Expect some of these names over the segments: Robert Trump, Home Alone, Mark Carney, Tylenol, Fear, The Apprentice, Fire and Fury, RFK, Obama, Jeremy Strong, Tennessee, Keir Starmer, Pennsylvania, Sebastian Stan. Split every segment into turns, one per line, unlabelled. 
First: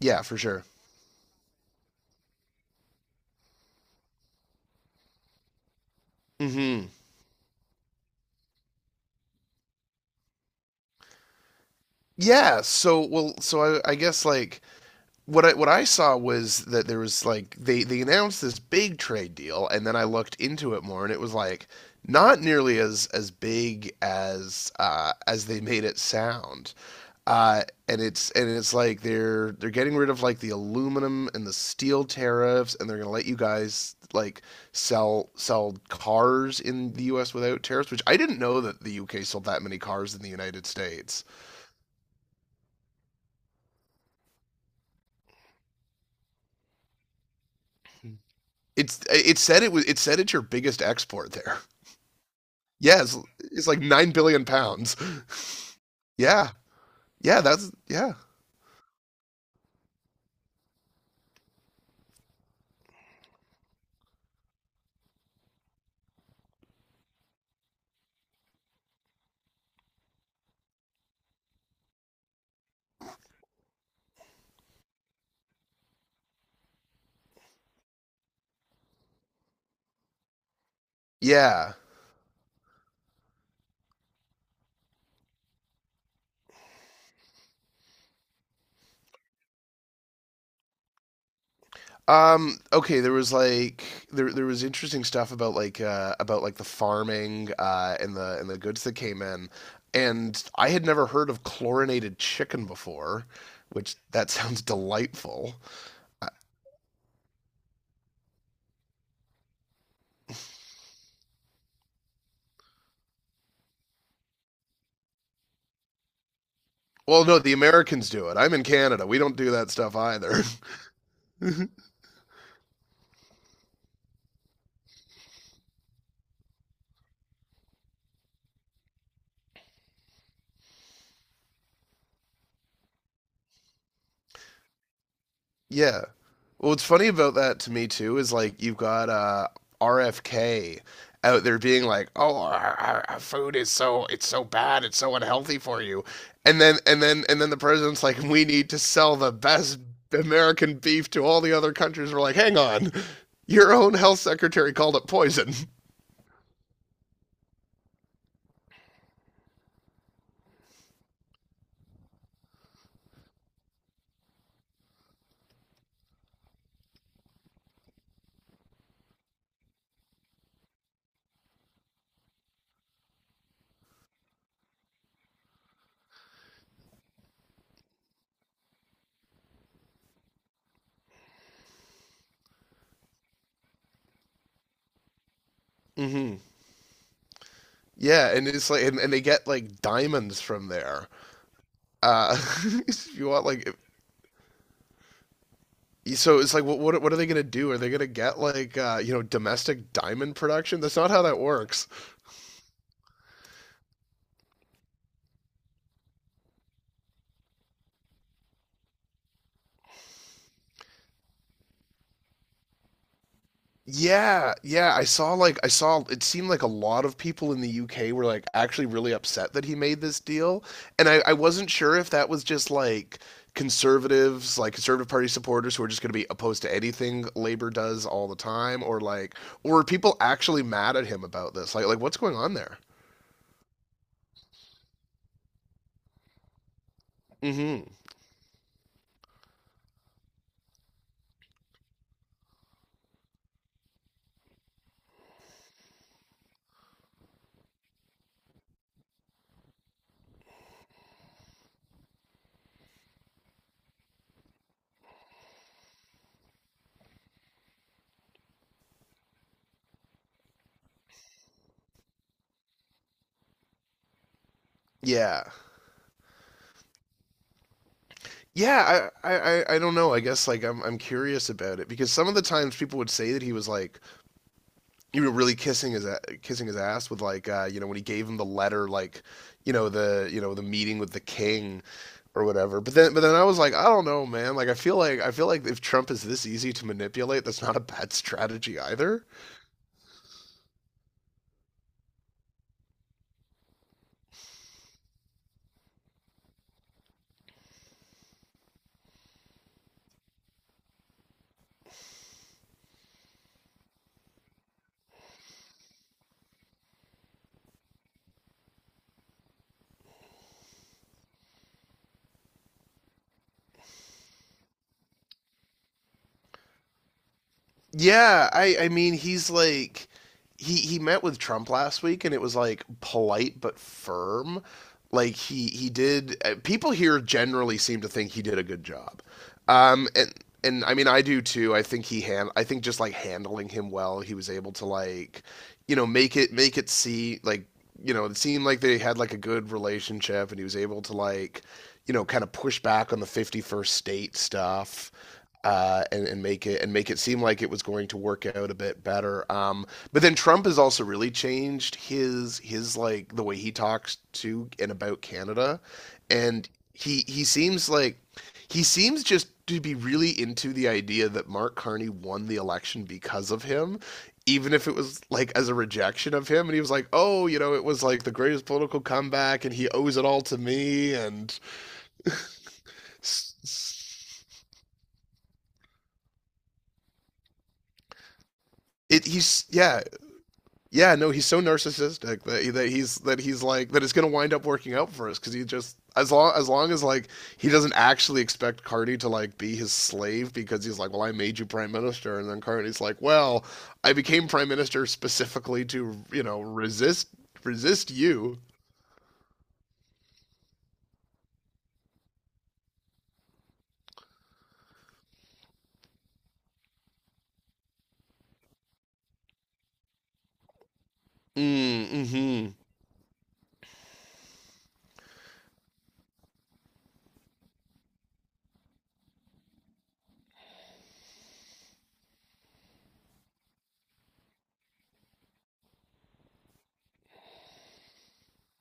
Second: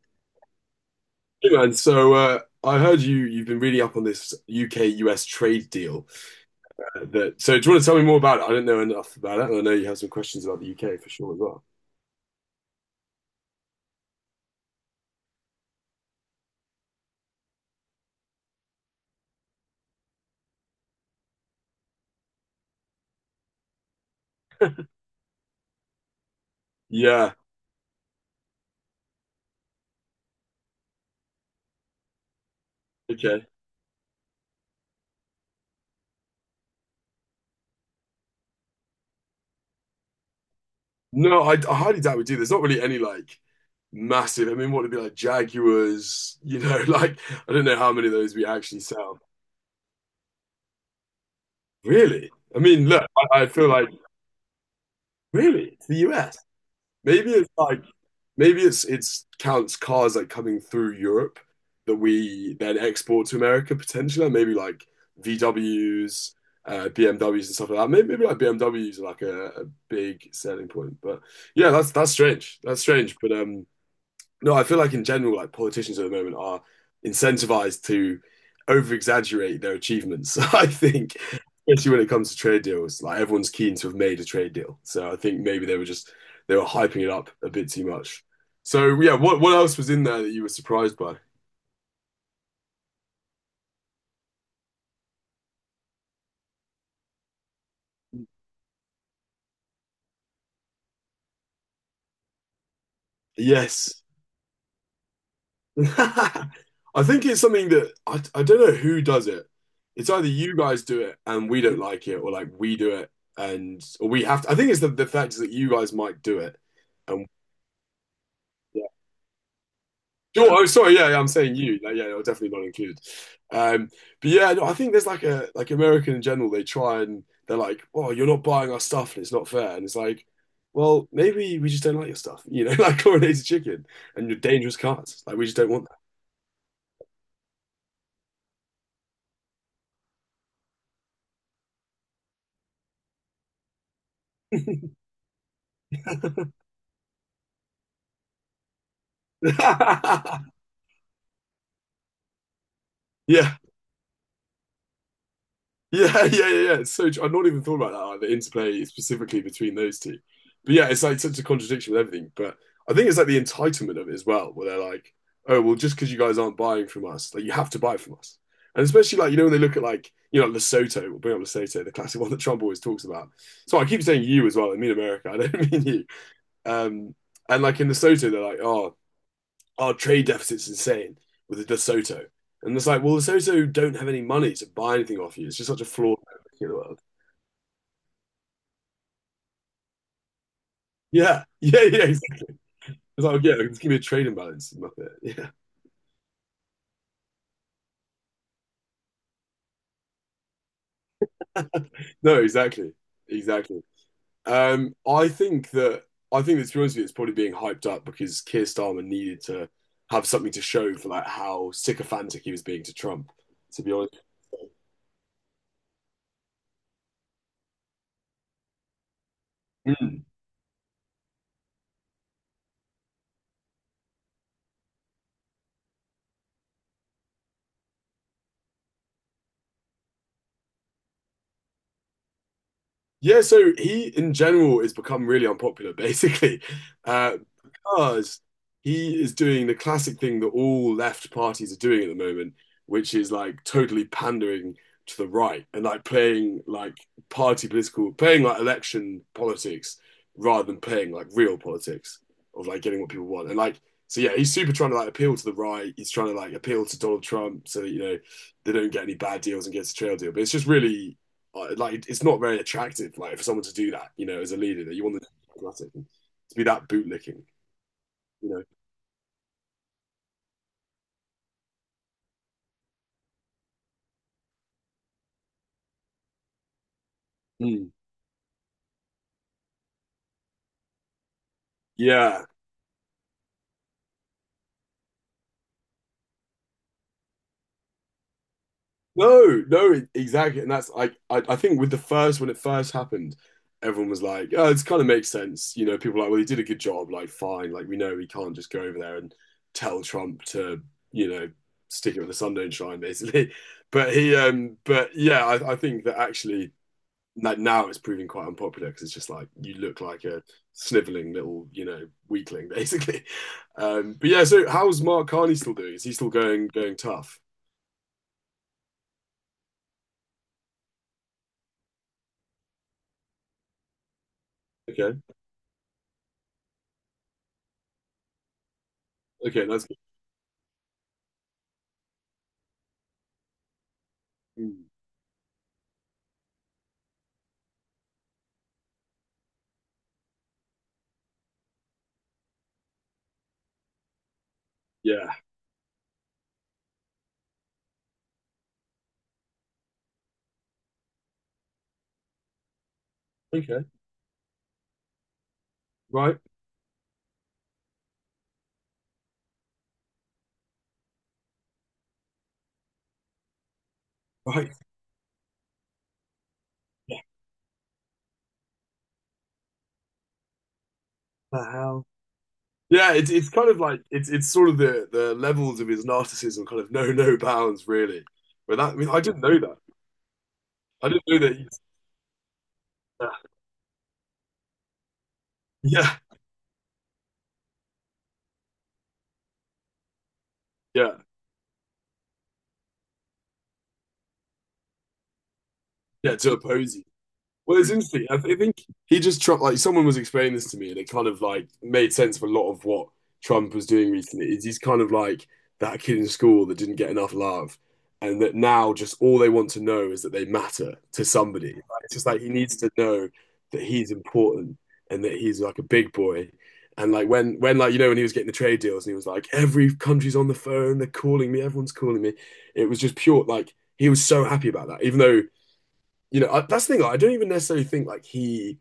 Yeah, for sure.
Hey man, I heard you've been really up on this UK-US trade deal
Hmm.
that so do you want to tell me more about it? I don't know enough about it, and I know you have some questions about the UK for sure as well.
So I guess like what I saw was that there was like they announced this big trade deal, and then I looked into it more, and it was like not nearly as big as they made it sound.
Yeah,
And it's like they're getting rid of like the aluminum and the steel tariffs, and they're gonna let you
okay.
guys like sell cars in the U.S. without tariffs, which I didn't know that the U.K. sold that many cars in the United States.
No, I highly doubt we do. There's not really any like massive. I mean, what would be like Jaguars? You know, like I don't know how many of those we actually
It's
sell.
it said it was it said it's your biggest export there.
Really? I mean,
Yeah,
look,
it's,
I
it's
feel
like
like
£9 billion.
really it's the US.
Yeah,
Maybe
yeah,
it's
that's
like
yeah,
maybe it's counts cars like coming through Europe that we then export to America potentially, like, maybe like VWs, BMWs and stuff like that. Maybe like BMWs are like a big selling point. But yeah, that's strange. That's strange. But No, I feel like in general, like politicians at the moment are incentivized to over exaggerate their achievements. I think,
yeah.
especially when it comes to trade deals, like everyone's keen to have made a trade deal. So I think maybe they were hyping it up a bit too much. So yeah, what else was in there that you were surprised by?
Okay, there was like there was interesting stuff about like the farming and the goods that came in. And I had never heard of chlorinated chicken before, which
Yes.
that sounds delightful. Uh,
I think it's something that I don't know who does it. It's either you guys do it and we don't like it, or like we do it and or we have to. I think it's the fact is that you guys might do it
Well,
and
no, the Americans do it. I'm in Canada. We don't do that stuff either.
no, oh, sorry. Yeah, yeah, I'm saying you. Like, yeah, I are definitely not included. Um, but yeah, no, I think there's like a like American in general. They try and they're like, "Oh, you're not buying our stuff, and it's not fair." And it's like, well, maybe we just don't like your stuff. You know, like coronated chicken and your dangerous cards. Like we just don't want
Yeah. Well, what's funny about that to me too is like you've got RFK out there being like, "Oh, our food is so it's so bad, it's so unhealthy for you,"
that.
and then the president's like, "We need to sell the best American beef to all the other countries." We're like, "Hang on,
Yeah.
your own health secretary called it poison."
Yeah, yeah, yeah, yeah. It's so tr- I've not even thought about that, like the interplay specifically between those two. But yeah, it's like such a contradiction with everything. But I think it's like the entitlement of it as well, where they're like, oh, well, just because you guys aren't buying from us, like you have to buy from us. And especially like, you know, when they look at like, you know, Lesotho, we'll bring up Lesotho, the classic one that Trump always talks about. So I keep saying you as well, I mean America, I don't mean you. Um, and like in Lesotho, they're like, oh, our trade deficit's insane with the De Soto. And it's like, well, De Soto don't have any money to buy anything off you. It's just such a flawed
Hmm.
in the world.
Yeah, and it's like, and they get like diamonds from there.
Yeah, yeah, yeah.
Uh,
Exactly.
if
It's
you
like,
want
yeah,
like
just give me a trade imbalance. Muppet. Yeah.
so it's like, what are they going to do? Are they going to get like you know, domestic diamond production? That's not how that works.
No, exactly. Exactly. Um, I think that I think that to be honest with you, it's probably being hyped up because Keir Starmer needed to have something to show for like how sycophantic he was being to Trump, to be honest.
Yeah, yeah. I saw like I saw it seemed like a lot of people in the UK were like actually really upset that he made this deal, and I wasn't sure if that was just like conservatives, like conservative party supporters who are just going to be opposed to anything Labour does all the time, or like, or are people actually mad at him about this? Like what's going on there?
Yeah, so he in general has become really unpopular, basically, uh,
Hmm.
because he is doing the classic thing that all left parties are doing at the moment, which is like totally pandering to the right and like playing like party political, playing like election politics rather than playing like real politics of like getting what people want. And like, so yeah, he's super trying to like appeal to the right. He's trying to like appeal to Donald Trump so that, you know, they don't get any bad deals and gets a trail deal. But it's just really, like it's not very attractive. Like for someone to do that, you know, as a leader, that you want
Yeah.
to be that bootlicking, you know.
Yeah, don't know. I guess like I'm curious about it because some of the times people would say that he was like, you know, really kissing his ass with like, you know,
Mm.
when he gave him the letter, like, you know, the meeting with the king or
Yeah.
whatever. But then I was like, I don't know, man. Like, I feel like if Trump is this easy to manipulate, that's not a bad strategy either.
No, no, e, exactly. And that's like I think with the first when it first happened, everyone was like, "Oh, this kind of makes sense." You know, people were like, "Well, he did a good job." Like, fine. Like, we know we can't just go over there and tell Trump to, you know, stick it with the sun don't shine, basically. But he, but yeah, I think that actually no- now it's proving quite unpopular because it's just like you look like a sniveling little, you know, weakling basically. But yeah, so how's Mark Carney still doing? Is he still going tough?
Yeah, I mean he's like he met with Trump last week and it was like polite but firm.
Okay,
Like he did people here generally seem to think he did a good job.
okay, that's good.
Um, and and I mean, I do too. I think just like handling him well, he was able
Mm,
to like, you know, make it see like, you know, it seemed like they had like a good relationship, and he was able to like, you know, kind of push back on the 51st state stuff.
yeah,
And make it seem like it was going to work out a bit better. But then Trump has also really changed his like the way he
okay,
talks to and about Canada,
right,
and he seems like he seems just to be really into the idea that Mark Carney won the election because of him, even
right.
if it was like as a rejection of him. And he was like, oh, you know, it was like the greatest political comeback and he owes it all to me. And
The hell? Yeah, it's it's sort of the levels of his narcissism kind of know no bounds really. But that I mean, I
it,
didn't know
he's,
that.
yeah,
I
Yeah,
didn't
no,
know
he's
that.
so
He's,
narcissistic that
yeah,
he's like that it's gonna wind up working out for us because he just
yeah,
as long as like he doesn't actually expect Carney to like be his slave because he's like,
yeah,
well, I made you prime minister, and then Carney's like, well, I became prime minister specifically to,
yeah.
you
To
know,
oppose you. Well, it's
resist
interesting. I, th-
you.
I think he just Trump, like someone was explaining this to me, and it kind of like made sense for a lot of what Trump was doing recently. Is he's kind of like that kid in school that didn't get enough love, and that now just all they want to know is that they matter to somebody. Like,
Mm,
it's just like he
hmm
needs to know that he's important and that he's like a big boy. And like when when he was getting the trade deals, and he was like, every country's on the phone, they're calling me, everyone's calling me. It was just pure like he was so happy about that, even though you know, I, that's the thing. Like, I don't even necessarily think like he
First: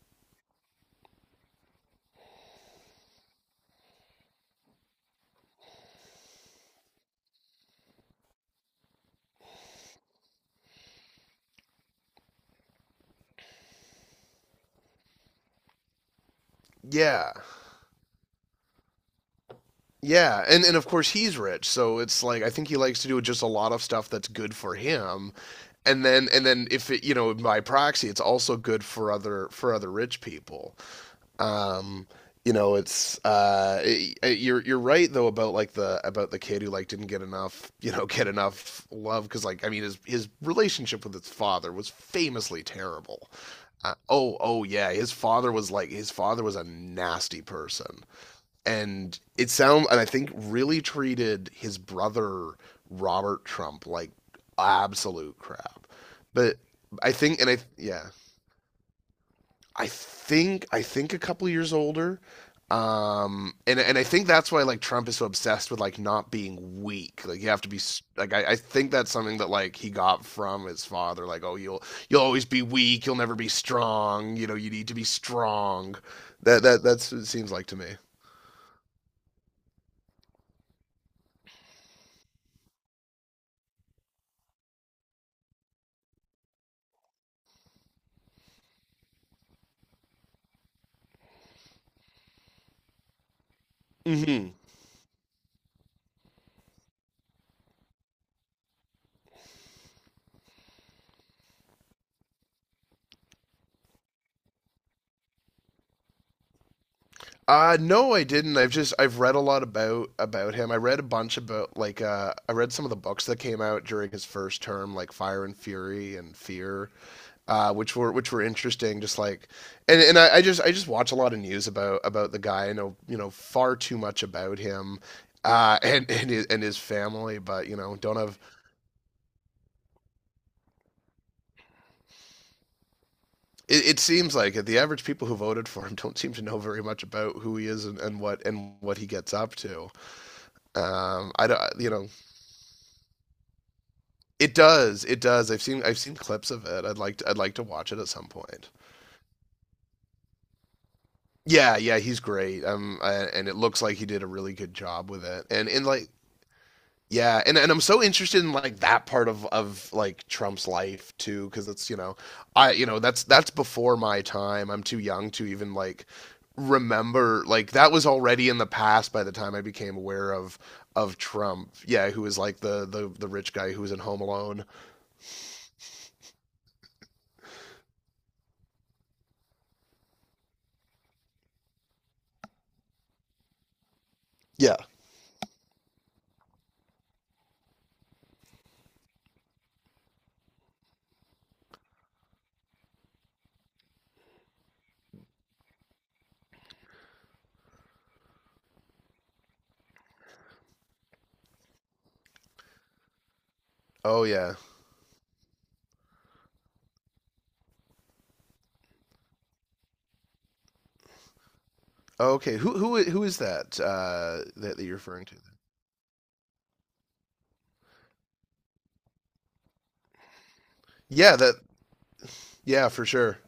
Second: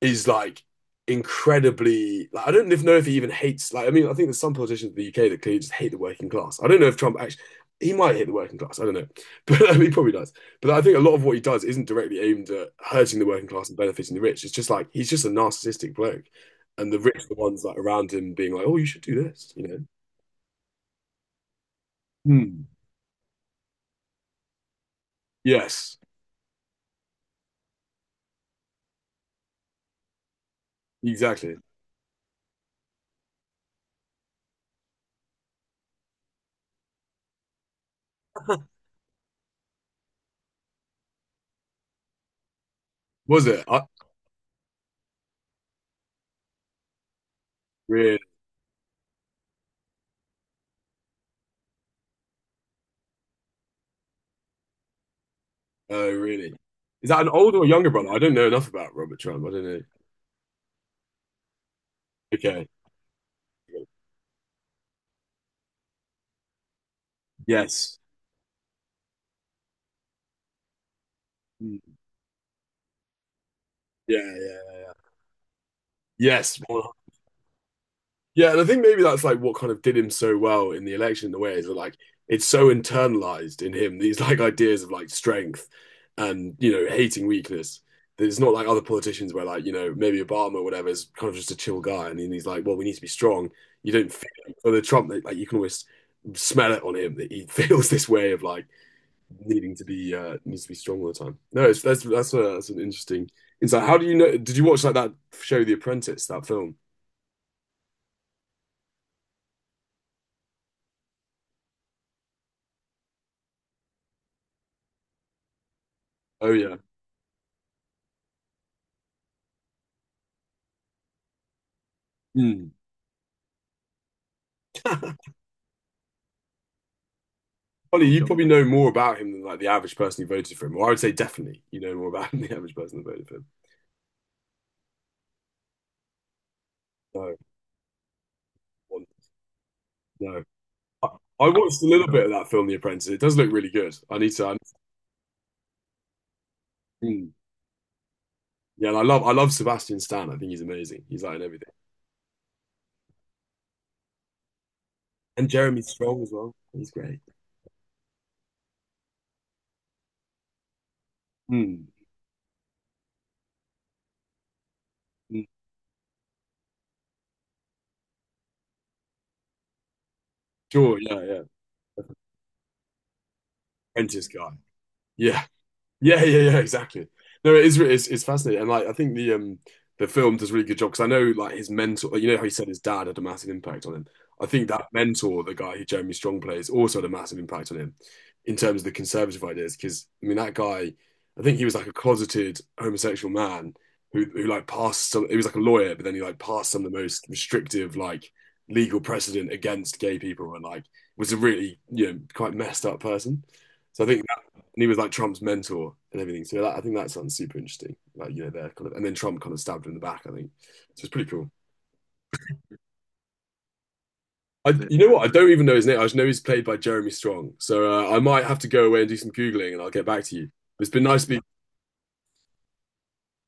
is like incredibly. Like, I don't know if he even hates. Like, I mean, I think there's some politicians in the UK that clearly just hate the working class. I don't know if Trump actually. He might hate the working class. I don't know, but I mean, he probably does. But I think a lot of what he does isn't directly aimed at hurting the working class and benefiting the rich. It's just like he's just a narcissistic bloke, and the rich are
Yeah.
the ones like around him being like, "Oh, you should do this," you know.
Yeah, and of course he's rich, so it's like I
Hmm.
think he likes to do just a lot of stuff that's good for him
Yes,
and then if it, you know, by proxy it's also good for other rich people.
exactly.
um you know, you're right though about like the about the kid who like didn't get enough, you know, get enough love, because like I mean his relationship with his father was famously terrible.
Was it? I
Oh, yeah, his father was a nasty person,
really.
and it sounds and I think really treated his brother Robert Trump like absolute crap.
Oh, really?
But
Is
I
that an
think and
older
I
or younger
yeah,
brother? I don't know enough about Robert Trump. I don't know.
I think a couple years older.
Okay.
And I think that's why like Trump is so obsessed with like not being weak. Like you have to be
Yes.
like I think that's something that like he got from his father, like oh
Mm.
you'll always be weak, you'll never be
Yeah, yeah,
strong, you know, you
yeah,
need
yeah.
to be strong.
Yes.
That that
Well,
that's what it seems like to me.
yeah, and I think maybe that's like what kind of did him so well in the election in a way is that like it's so internalized in him, these like ideas of like strength and, you know, hating weakness. That it's not like other politicians where like, you know, maybe Obama or whatever is kind of just a chill guy and then he's like, well, we need to be strong. You don't feel
Mhm.
it. For the Trump, like you can always smell it on him that he feels this way of like needing to be needs to be strong all the time. No, it's, that's that's an interesting insight. How do you know? Did you watch like that show, The Apprentice, that film?
No, I didn't. I've read a lot about him. I read a bunch about like I read some of the books that came out during his first term, like Fire and Fury and
Oh yeah.
Fear, which were interesting. Just like and I just watch a lot of news about the guy.
Hmm.
I know you know far too much about him, and and his family, but you know,
Ollie,
don't
you
have.
probably know more about him than like the average person who voted for him. Or I would say definitely you know more about him than the average person who voted for him.
It seems like the average people who voted for him don't seem to know very much
No,
about who he is, and, and what he gets up to.
no. I,
I
I
don't,
watched a
you
little
know,
bit of that film, The Apprentice. It does look really good. I need to.
it
I,
does. It does. I've seen clips of it.
hmm.
I'd like to watch it at some point.
Yeah, and I love Sebastian Stan. I think he's amazing. He's like in everything.
Yeah, yeah, he's great. And it looks like he did a really good job with it.
And Jeremy
And like
Strong as well. He's great.
yeah, and I'm so interested in like that part of like Trump's life too, because
Hmm.
it's you know, I you know that's before my time. I'm too young
Hmm.
to even like remember like that was already in the past by the time I became aware of
Sure. Yeah. Yeah.
Trump. Yeah, who was like the rich guy who was in Home
Apprentice guy.
Alone.
Yeah. Yeah, yeah, yeah, exactly. No, it is re- it's fascinating, and like I think the film does a really good job because I know like his mentor, like, you know how he said his dad had a massive impact on him. I think
Yeah.
that mentor, the guy who Jeremy Strong plays, also had a massive impact on him in terms of the conservative ideas. Because I mean, that guy, I think he was like a closeted homosexual man who like passed some. He was like a lawyer, but then he like passed some of the most restrictive like legal precedent against gay people, and like was a really you know quite messed up person. So I think
Oh yeah.
and he was like Trump's mentor and everything. So that, I think that sounds super interesting. Like you know, they're kind of, and then Trump kind of stabbed him in the back. I think so. It's pretty cool.
Okay, who is that
I,
that you're
you know what?
referring
I
to?
don't even know his name. I just know he's played by Jeremy Strong. So I might have to go away and do some googling, and I'll get back to you. It's been nice to
Yeah,
be.
that yeah for sure.